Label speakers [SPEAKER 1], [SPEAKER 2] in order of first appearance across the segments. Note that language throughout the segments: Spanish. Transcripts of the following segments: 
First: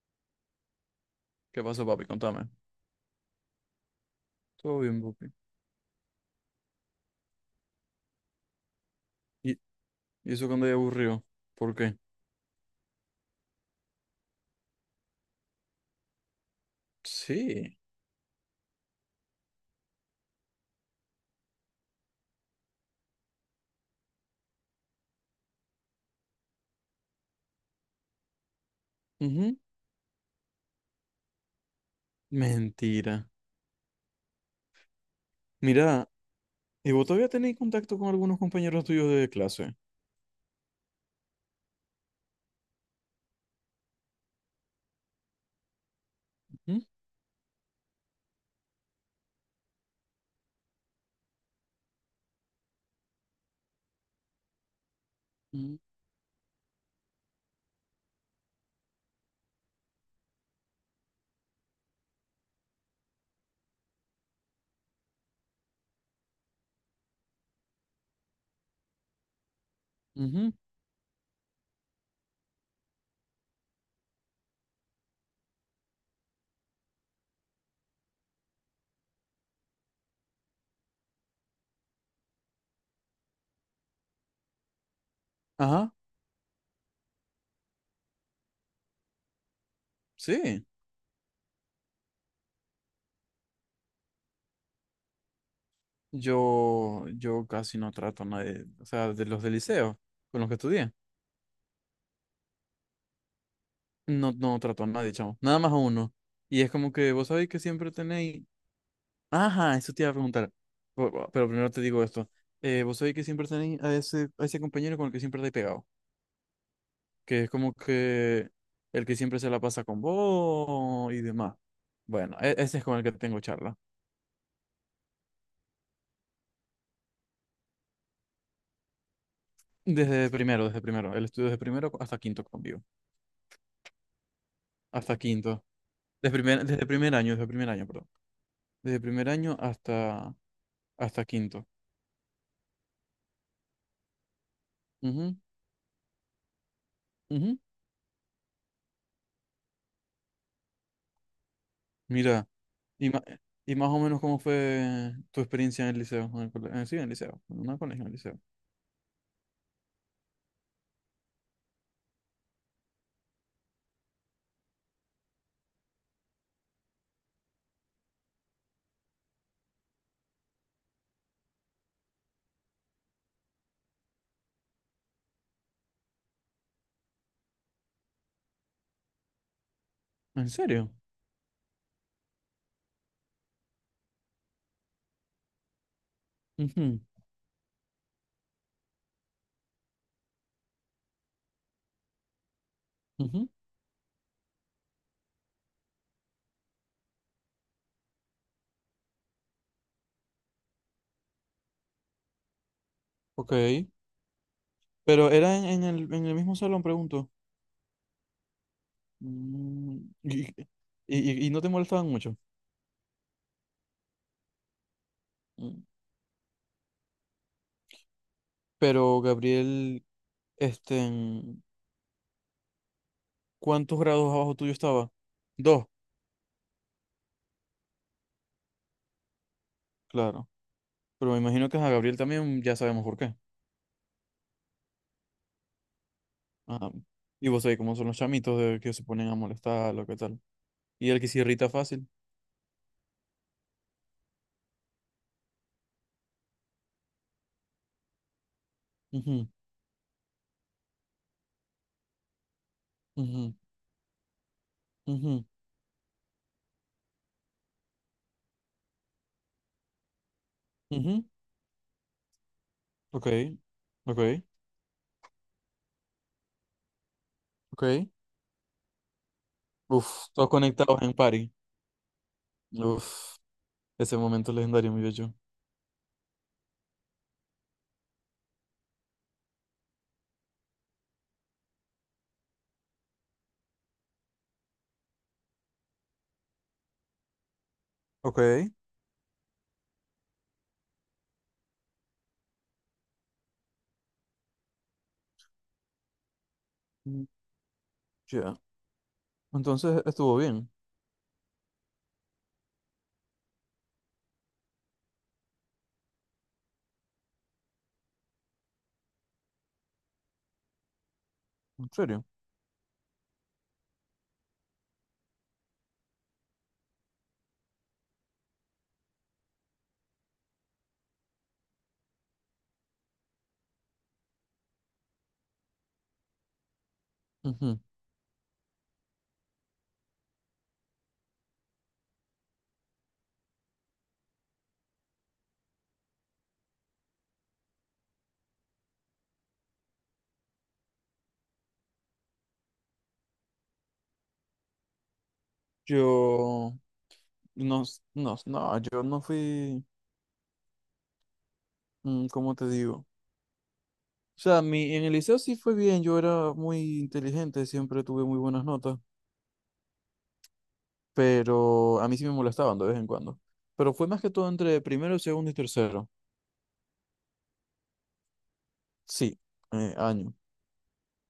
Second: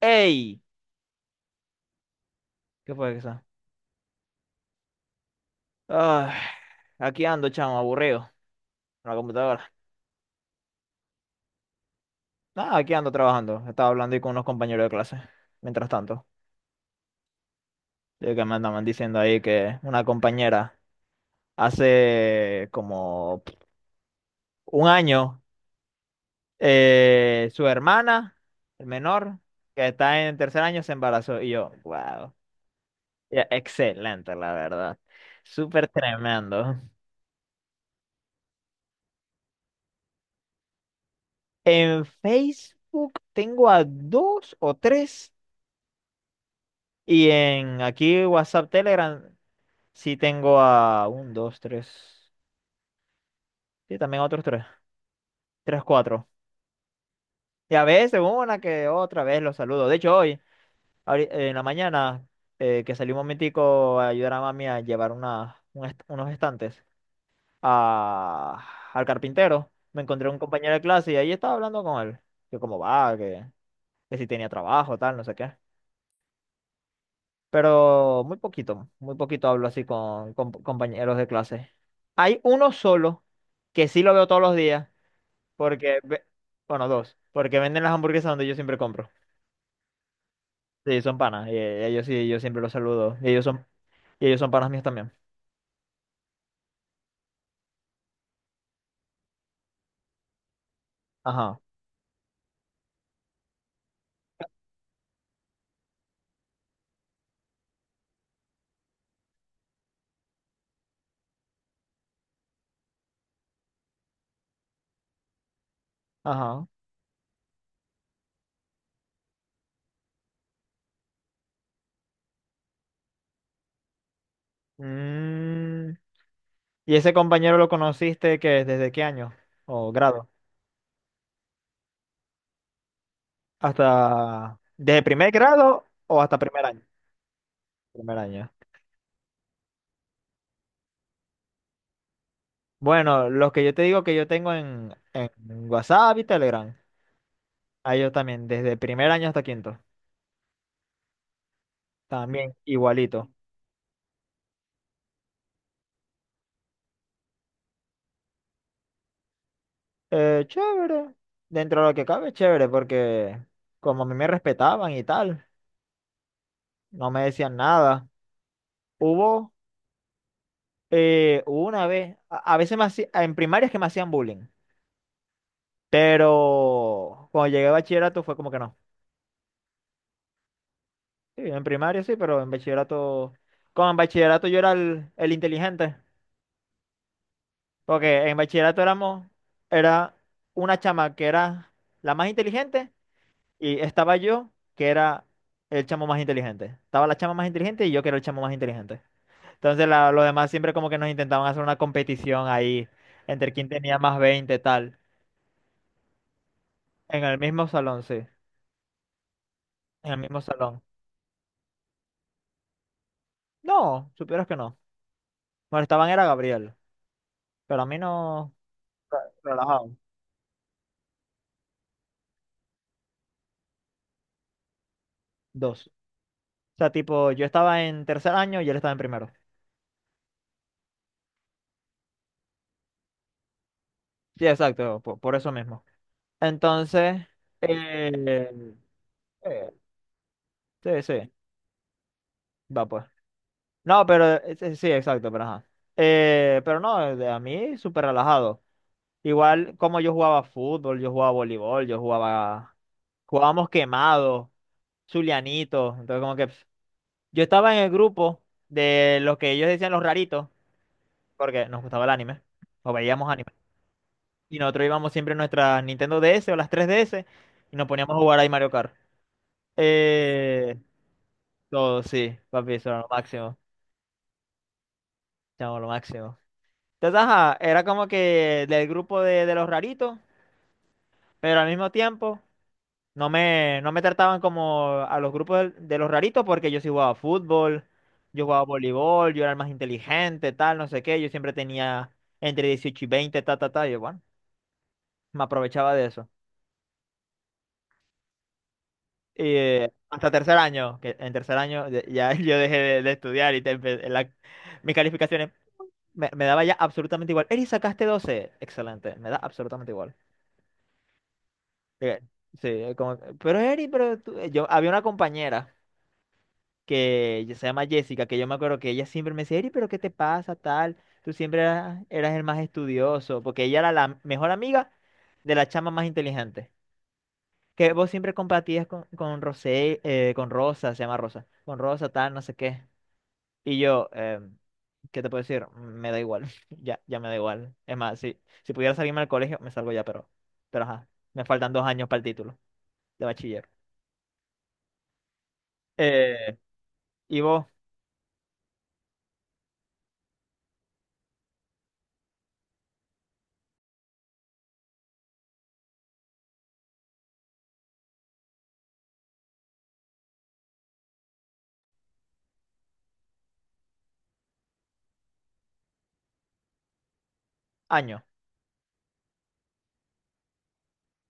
[SPEAKER 1] ¡Ey!
[SPEAKER 2] ¿Qué pasó, papi? Contame.
[SPEAKER 1] ¿Qué fue eso?
[SPEAKER 2] Todo bien, papi.
[SPEAKER 1] Ay, aquí ando, chamo, aburrido. En la
[SPEAKER 2] ¿Y,
[SPEAKER 1] computadora.
[SPEAKER 2] y eso cuando ya aburrió? ¿Por qué?
[SPEAKER 1] Nada, aquí ando trabajando. Estaba hablando ahí con unos compañeros de clase. Mientras tanto,
[SPEAKER 2] Sí.
[SPEAKER 1] de que me andaban diciendo ahí que una compañera hace como un año, su hermana, el menor,
[SPEAKER 2] Ujú.
[SPEAKER 1] que está en tercer año, se embarazó. Y yo, wow.
[SPEAKER 2] Mentira.
[SPEAKER 1] Ya, excelente, la verdad. Súper
[SPEAKER 2] Mira,
[SPEAKER 1] tremendo.
[SPEAKER 2] ¿y vos todavía tenéis contacto con algunos compañeros tuyos de clase?
[SPEAKER 1] En Facebook tengo a dos o tres.
[SPEAKER 2] Ujú,
[SPEAKER 1] Y en aquí WhatsApp, Telegram, sí tengo a un, dos, tres. Sí, también otros tres.
[SPEAKER 2] ujú,
[SPEAKER 1] Tres, cuatro. Y a veces una que otra vez los saludo. De hecho, hoy, en la mañana, que salí un momentico a ayudar a mami a llevar unos estantes a- al carpintero, me encontré un
[SPEAKER 2] ujú.
[SPEAKER 1] compañero de clase y ahí estaba hablando con él. Que cómo va, que si tenía trabajo, tal, no sé qué. Pero muy poquito hablo así con compañeros de clase. Hay uno solo que sí lo veo todos los días,
[SPEAKER 2] Ajá,
[SPEAKER 1] porque, ve- bueno, dos, porque venden las hamburguesas donde yo siempre compro.
[SPEAKER 2] sí.
[SPEAKER 1] Sí, son panas, y ellos sí, yo siempre los saludo, y ellos son panas míos también.
[SPEAKER 2] Yo casi no trato a nadie, o sea, de los del liceo, con los que estudié.
[SPEAKER 1] Ajá,
[SPEAKER 2] No, no trato a nadie, chamo. Nada más a uno. Y es como que vos sabéis que siempre tenéis. Ajá, eso te iba a preguntar. Pero primero te digo esto. Vos sabés que siempre tenéis a ese compañero con el que siempre estáis pegado.
[SPEAKER 1] ajá.
[SPEAKER 2] Que es como que el que siempre se la pasa con vos y demás. Bueno, ese es con el que tengo charla.
[SPEAKER 1] Mm, ¿Y ese compañero lo conociste que desde qué año o grado?
[SPEAKER 2] Desde primero, desde primero. El estudio desde primero hasta quinto conmigo.
[SPEAKER 1] Hasta, ¿desde
[SPEAKER 2] Hasta
[SPEAKER 1] primer
[SPEAKER 2] quinto.
[SPEAKER 1] grado o hasta primer año?
[SPEAKER 2] Desde primer año, perdón.
[SPEAKER 1] Primer año.
[SPEAKER 2] Desde primer año hasta, hasta quinto.
[SPEAKER 1] Bueno, los que yo te digo que yo tengo en
[SPEAKER 2] Ujú,
[SPEAKER 1] WhatsApp y Telegram,
[SPEAKER 2] ujú.
[SPEAKER 1] a ellos también, desde primer año hasta quinto,
[SPEAKER 2] Mira,
[SPEAKER 1] también
[SPEAKER 2] y, ma-
[SPEAKER 1] igualito.
[SPEAKER 2] y más o menos cómo fue tu experiencia en el liceo, en el colegio, sí, en el liceo, no en un colegio, en el liceo.
[SPEAKER 1] Chévere, dentro de lo que cabe, chévere, porque como a mí me respetaban y tal, no me decían nada. Hubo hubo una vez, a veces en primarias que me hacían bullying, pero cuando llegué a bachillerato fue como que no.
[SPEAKER 2] ¿En serio?
[SPEAKER 1] Sí, en primaria sí, pero en bachillerato, como en bachillerato yo era el inteligente.
[SPEAKER 2] Ujú,
[SPEAKER 1] Porque en bachillerato era una chama que era la más inteligente
[SPEAKER 2] ujú.
[SPEAKER 1] y estaba yo, que era el chamo más inteligente. Estaba la chama más inteligente y yo que era el chamo más inteligente. Entonces los demás siempre como que nos intentaban hacer una competición ahí
[SPEAKER 2] Ok,
[SPEAKER 1] entre quién tenía más 20 tal.
[SPEAKER 2] pero era en el mismo salón,
[SPEAKER 1] En
[SPEAKER 2] pregunto.
[SPEAKER 1] el mismo salón, sí.
[SPEAKER 2] Mm.
[SPEAKER 1] En el mismo salón.
[SPEAKER 2] Y no te molestaban mucho.
[SPEAKER 1] No, supieras que no.
[SPEAKER 2] Mm.
[SPEAKER 1] Molestaban era a Gabriel, pero a mí no.
[SPEAKER 2] Pero
[SPEAKER 1] Relajado.
[SPEAKER 2] Gabriel, este, en- ¿cuántos grados abajo tuyo estaba? Dos,
[SPEAKER 1] Dos. O sea, tipo, yo estaba en tercer año y él estaba en primero.
[SPEAKER 2] claro. Pero me imagino que a Gabriel también ya sabemos por qué.
[SPEAKER 1] Sí, exacto, por eso mismo.
[SPEAKER 2] Ah,
[SPEAKER 1] Entonces,
[SPEAKER 2] y vos sabés cómo son los chamitos
[SPEAKER 1] eh,
[SPEAKER 2] de que se ponen a
[SPEAKER 1] eh,
[SPEAKER 2] molestar, lo que tal.
[SPEAKER 1] sí,
[SPEAKER 2] Y el que
[SPEAKER 1] sí,
[SPEAKER 2] se irrita fácil.
[SPEAKER 1] va pues. No, pero sí, sí, exacto, pero ajá. Pero no, a mí súper relajado. Igual como yo jugaba fútbol, yo jugaba voleibol, yo jugaba,
[SPEAKER 2] Ujú,
[SPEAKER 1] jugábamos quemado,
[SPEAKER 2] ujú,
[SPEAKER 1] zulianito, entonces como que pf, yo estaba en el grupo de los que ellos decían los raritos,
[SPEAKER 2] ujú.
[SPEAKER 1] porque nos gustaba el anime, o
[SPEAKER 2] Ok,
[SPEAKER 1] veíamos anime.
[SPEAKER 2] ok,
[SPEAKER 1] Y nosotros íbamos siempre en nuestra Nintendo DS o las 3DS y
[SPEAKER 2] ok.
[SPEAKER 1] nos poníamos a jugar ahí Mario Kart.
[SPEAKER 2] Uf, todos
[SPEAKER 1] Eh,
[SPEAKER 2] conectados en party.
[SPEAKER 1] Todo, sí, papi, eso era lo
[SPEAKER 2] Uf,
[SPEAKER 1] máximo.
[SPEAKER 2] ese momento legendario, mi bello.
[SPEAKER 1] Chamo, lo máximo. Entonces, ajá, era como que del grupo de los raritos, pero al mismo tiempo no me trataban como a los grupos de los raritos porque yo sí jugaba fútbol,
[SPEAKER 2] Ok,
[SPEAKER 1] yo jugaba voleibol, yo era el más inteligente, tal, no sé qué. Yo siempre tenía entre 18 y 20 ta, ta, ta. Y bueno, me aprovechaba de eso.
[SPEAKER 2] mm, ya.
[SPEAKER 1] Y
[SPEAKER 2] Entonces
[SPEAKER 1] hasta
[SPEAKER 2] estuvo
[SPEAKER 1] tercer
[SPEAKER 2] bien,
[SPEAKER 1] año, que en tercer año ya yo dejé de estudiar y mis calificaciones. Me daba ya absolutamente igual. Eri, sacaste 12, excelente. Me da absolutamente igual.
[SPEAKER 2] en
[SPEAKER 1] Eh,
[SPEAKER 2] serio.
[SPEAKER 1] Sí, como, pero Eri, pero tú-". Había una compañera que se llama Jessica, que yo me acuerdo que ella siempre me decía, Eri, pero ¿qué te pasa, tal? Tú siempre eras el más estudioso, porque ella era la mejor amiga de la chama más inteligente.
[SPEAKER 2] Ujú.
[SPEAKER 1] Que vos siempre compartías con Rosé, con Rosa, se llama Rosa, con Rosa, tal, no sé qué. Y yo, ¿qué te puedo decir? Me da igual, ya, ya me da igual. Es más, si pudiera salirme al colegio, me salgo ya, pero, ajá, me faltan 2 años para el título de bachiller. Eh,
[SPEAKER 2] Yo
[SPEAKER 1] ¿Y vos?
[SPEAKER 2] no, no, no, yo no fui, mm, ¿cómo te digo? O sea, en el liceo sí fue bien, yo era muy inteligente, siempre tuve muy buenas notas, pero a mí sí me molestaban de vez en cuando. Pero fue más que todo entre primero, segundo y tercero.
[SPEAKER 1] Año.
[SPEAKER 2] Sí, año.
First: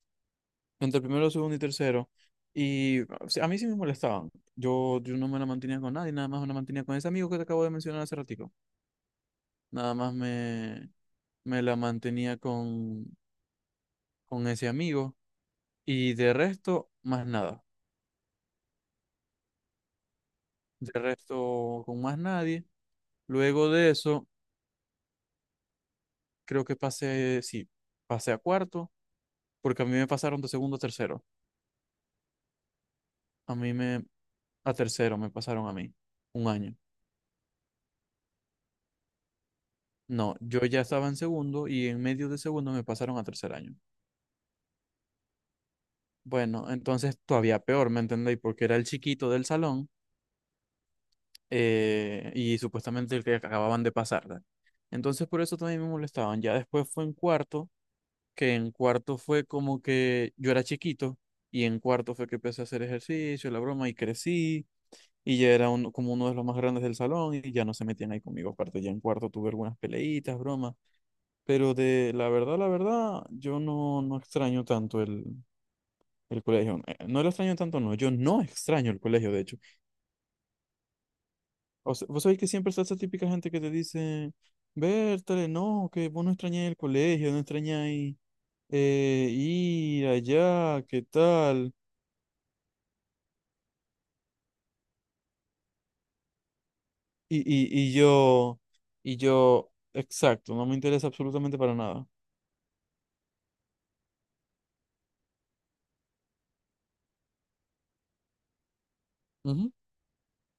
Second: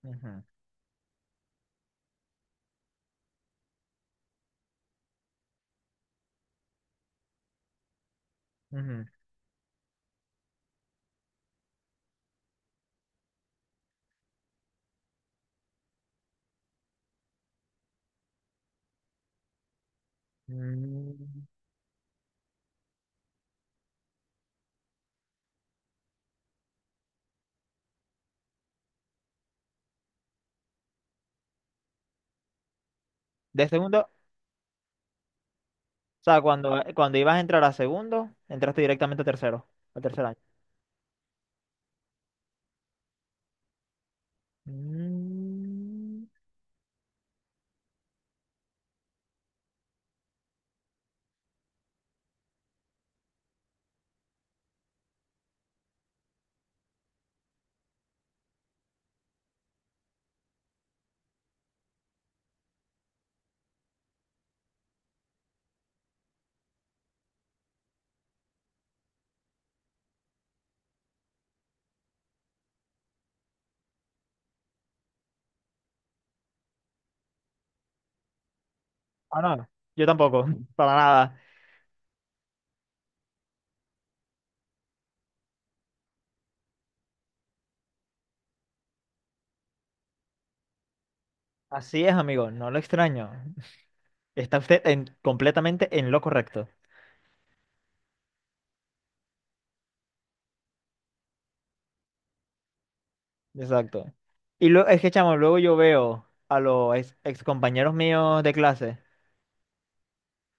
[SPEAKER 1] Ujú,
[SPEAKER 2] Entre el primero, segundo y tercero. Y o sea, a mí sí me molestaban. Yo no me la mantenía con nadie, nada más me la mantenía con ese amigo que te acabo de mencionar hace ratico.
[SPEAKER 1] ujú.
[SPEAKER 2] Nada más me, me la mantenía con ese amigo. Y de resto, más nada. De
[SPEAKER 1] Mm,
[SPEAKER 2] resto, con más nadie. Luego de eso, creo que pasé, sí, pasé a cuarto, porque a mí me pasaron de segundo a tercero. A
[SPEAKER 1] De
[SPEAKER 2] mí
[SPEAKER 1] segundo,
[SPEAKER 2] me,
[SPEAKER 1] o
[SPEAKER 2] a tercero me pasaron a mí,
[SPEAKER 1] sea,
[SPEAKER 2] un año.
[SPEAKER 1] cuando ibas a entrar a segundo, entraste directamente a tercero, al tercer
[SPEAKER 2] No,
[SPEAKER 1] año.
[SPEAKER 2] yo ya estaba en segundo y en medio de segundo me pasaron a tercer año.
[SPEAKER 1] Mm,
[SPEAKER 2] Bueno, entonces todavía peor, ¿me entendéis? Porque era el chiquito del salón, y supuestamente el que acababan de pasar, ¿verdad? Entonces por eso también me molestaban. Ya después fue en cuarto, que en cuarto fue como que yo era chiquito y en cuarto fue que empecé a hacer ejercicio, la broma, y crecí y ya era como uno de los más grandes del salón y ya no se metían ahí conmigo. Aparte, ya en cuarto tuve algunas peleitas, bromas, pero de la verdad, yo no, no extraño tanto el colegio. No lo extraño tanto, no. Yo no extraño el colegio, de
[SPEAKER 1] Ah, no,
[SPEAKER 2] hecho.
[SPEAKER 1] no, yo tampoco, para nada.
[SPEAKER 2] O sea, vos sabés que siempre está esa típica gente que te dice, Bertale, no, que vos no extrañáis el colegio, no extrañáis, ir allá, qué tal.
[SPEAKER 1] Así es, amigo, no lo extraño. Está usted completamente en lo correcto.
[SPEAKER 2] Y, y, y yo, y yo, exacto, no me interesa absolutamente para nada.
[SPEAKER 1] Exacto. Y luego, es que, chamo, luego yo veo a los ex compañeros míos de clase
[SPEAKER 2] Ujú.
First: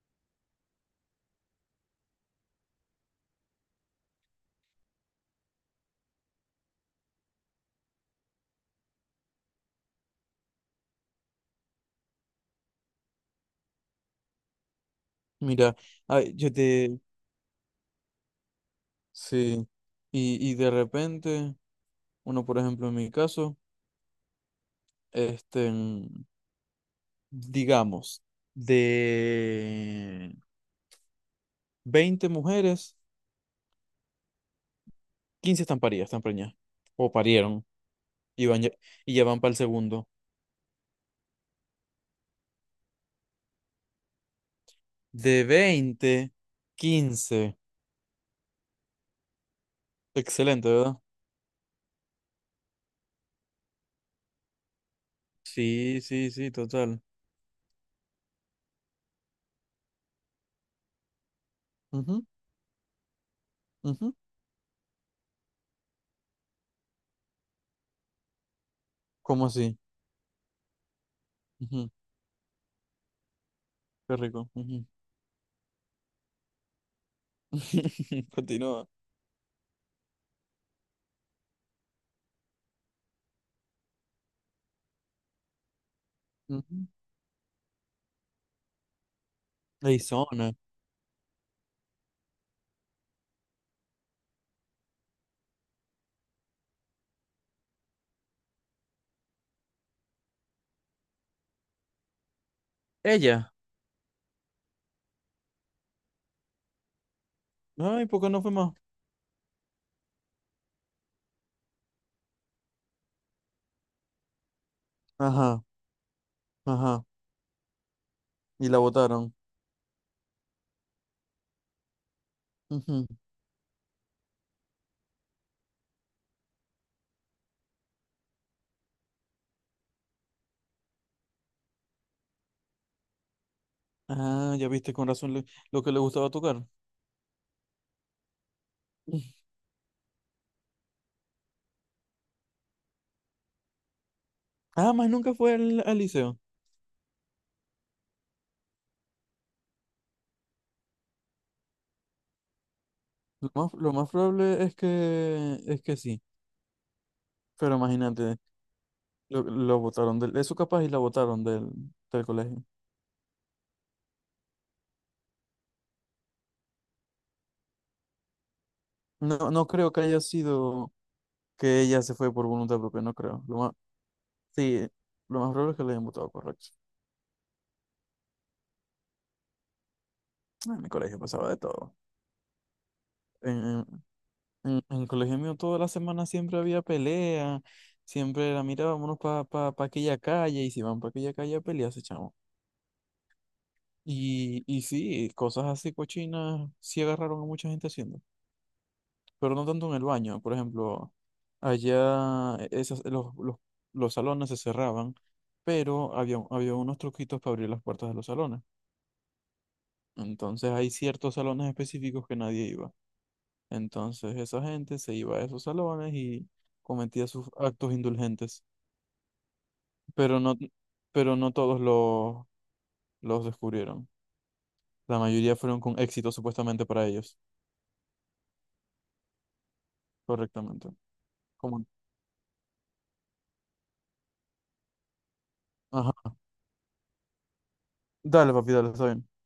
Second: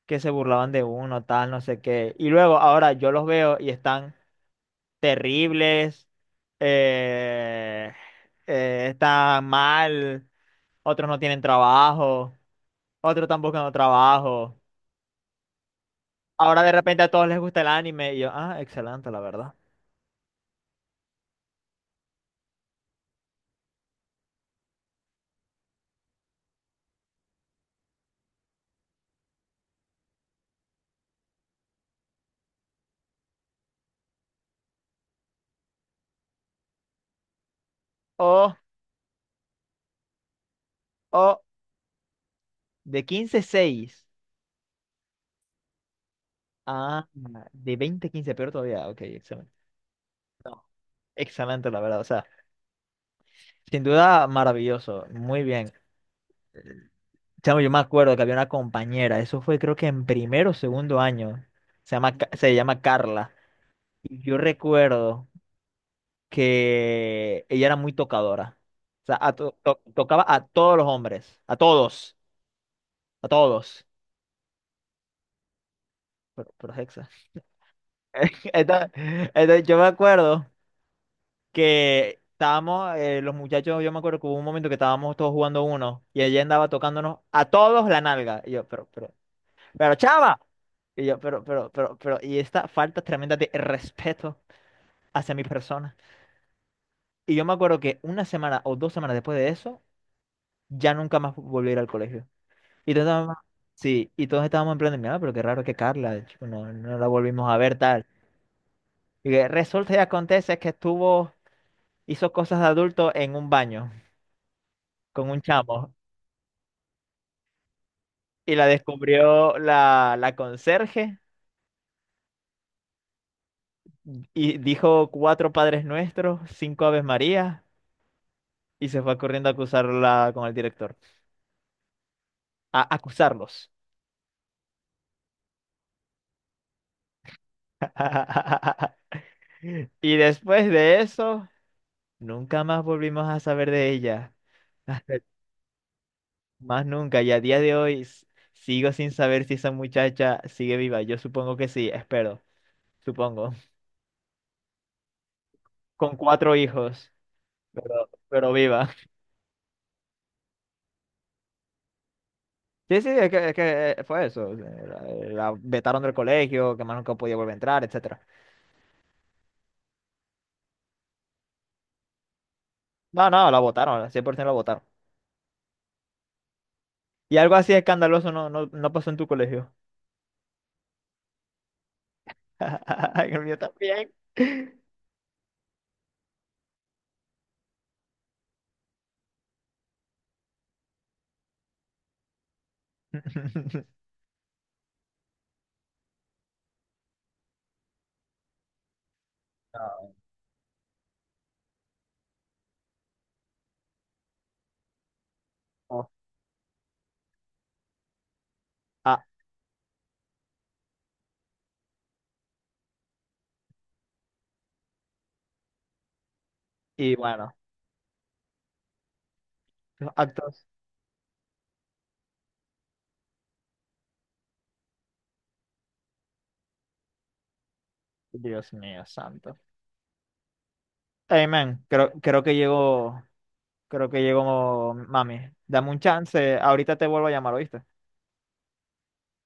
[SPEAKER 1] que se burlaban de uno, tal, no sé qué. Y luego, ahora yo los veo y están terribles, eh, están mal, otros no tienen trabajo, otros están buscando trabajo.
[SPEAKER 2] Mira, ay, yo
[SPEAKER 1] Ahora de
[SPEAKER 2] te,
[SPEAKER 1] repente a todos les gusta el anime y yo, ah, excelente, la verdad.
[SPEAKER 2] sí. Y de repente, uno, por ejemplo, en mi caso, este, mm, digamos, de 20 mujeres, 15 están paridas, están preñadas. O parieron y,
[SPEAKER 1] Oh,
[SPEAKER 2] van ya, y ya van para el segundo.
[SPEAKER 1] oh, de 15 seis.
[SPEAKER 2] De veinte
[SPEAKER 1] Ah,
[SPEAKER 2] quince
[SPEAKER 1] de veinte 15 peor todavía. Ok, excelente. No,
[SPEAKER 2] Excelente, ¿verdad?
[SPEAKER 1] excelente, la verdad. O sea, sin duda maravilloso. Muy bien.
[SPEAKER 2] Sí, sí, sí, total.
[SPEAKER 1] Chamo, yo me acuerdo que había una compañera, eso fue creo que en primero o segundo año, se llama,
[SPEAKER 2] Ujú,
[SPEAKER 1] Ca- se llama Carla.
[SPEAKER 2] ujú.
[SPEAKER 1] Y yo recuerdo que ella era muy tocadora. O sea,
[SPEAKER 2] ¿Cómo así?
[SPEAKER 1] tocaba a todos los hombres, a
[SPEAKER 2] Ujú,
[SPEAKER 1] todos, a todos.
[SPEAKER 2] qué rico. Ujú.
[SPEAKER 1] Pero es hexa.
[SPEAKER 2] Continúa.
[SPEAKER 1] Entonces, entonces yo me acuerdo. Que estábamos, los muchachos, yo me acuerdo que hubo un momento que estábamos todos jugando uno y ella andaba
[SPEAKER 2] Ujú.
[SPEAKER 1] tocándonos a todos la nalga. Y yo, pero chava.
[SPEAKER 2] Arizona.
[SPEAKER 1] Y yo, pero, y esta falta tremenda de respeto hacia mi persona. Y yo me acuerdo que una semana o 2 semanas después de eso, ya nunca más volví a ir al colegio. Y todos estábamos,
[SPEAKER 2] Ella.
[SPEAKER 1] sí, y todos estábamos en plan de, mira, pero qué raro que Carla, chico, no, no la volvimos a ver tal.
[SPEAKER 2] Ay, ¿por qué no fue más?
[SPEAKER 1] Y que resulta y acontece que hizo cosas de adulto en un baño con un
[SPEAKER 2] Ajá,
[SPEAKER 1] chamo.
[SPEAKER 2] ajá.
[SPEAKER 1] Y la
[SPEAKER 2] Y la votaron.
[SPEAKER 1] descubrió la conserje
[SPEAKER 2] Ujú.
[SPEAKER 1] y dijo cuatro Padres Nuestros, cinco Aves Marías y se fue corriendo a acusarla con el director. A acusarlos.
[SPEAKER 2] Ah, ya viste con razón lo que le gustaba tocar.
[SPEAKER 1] Y después de eso, nunca más volvimos a saber de ella.
[SPEAKER 2] Ah, más
[SPEAKER 1] Hasta-
[SPEAKER 2] nunca fue al, al liceo.
[SPEAKER 1] Más nunca. Y a día de hoy sigo sin saber si esa muchacha sigue viva. Yo supongo que sí, espero. Supongo.
[SPEAKER 2] Lo más probable es que
[SPEAKER 1] Con
[SPEAKER 2] sí,
[SPEAKER 1] cuatro hijos,
[SPEAKER 2] pero
[SPEAKER 1] pero,
[SPEAKER 2] imagínate,
[SPEAKER 1] pero viva.
[SPEAKER 2] lo botaron del, eso capaz y la botaron del, del colegio.
[SPEAKER 1] Sí, sí, es que fue eso. La vetaron del colegio, que más nunca podía volver a entrar, etcétera.
[SPEAKER 2] No, no creo que haya sido que ella se fue por voluntad propia, no
[SPEAKER 1] No,
[SPEAKER 2] creo.
[SPEAKER 1] no,
[SPEAKER 2] Lo
[SPEAKER 1] la
[SPEAKER 2] más,
[SPEAKER 1] votaron, 100% la votaron.
[SPEAKER 2] sí, lo más probable es que le hayan votado, correcto.
[SPEAKER 1] Y algo así escandaloso no, no, no pasó en tu colegio.
[SPEAKER 2] En mi colegio pasaba de todo.
[SPEAKER 1] En el mío
[SPEAKER 2] En,
[SPEAKER 1] también.
[SPEAKER 2] en, el colegio mío toda la semana siempre había pelea, siempre era, mira, vámonos para pa, pa pa aquella calle, y si van para aquella calle a pelearse, chamo. Y sí, cosas así cochinas sí agarraron a mucha gente haciendo, pero no tanto en el
[SPEAKER 1] No,
[SPEAKER 2] baño. Por ejemplo, allá, los salones se cerraban,
[SPEAKER 1] no.
[SPEAKER 2] pero había unos truquitos para abrir las puertas de los salones.
[SPEAKER 1] Ah,
[SPEAKER 2] Entonces hay ciertos salones específicos que nadie iba. Entonces esa gente se iba a esos salones y
[SPEAKER 1] y
[SPEAKER 2] cometía sus
[SPEAKER 1] bueno,
[SPEAKER 2] actos indulgentes.
[SPEAKER 1] los
[SPEAKER 2] Pero no,
[SPEAKER 1] actos.
[SPEAKER 2] pero no todos los descubrieron. La mayoría fueron con éxito supuestamente para ellos,
[SPEAKER 1] Dios mío, santo.
[SPEAKER 2] correctamente.
[SPEAKER 1] Hey, man,
[SPEAKER 2] Como,
[SPEAKER 1] creo que llegó mami. Dame un
[SPEAKER 2] ajá.
[SPEAKER 1] chance, ahorita te vuelvo a llamar, ¿oíste?
[SPEAKER 2] Dale, papi, dale, está bien.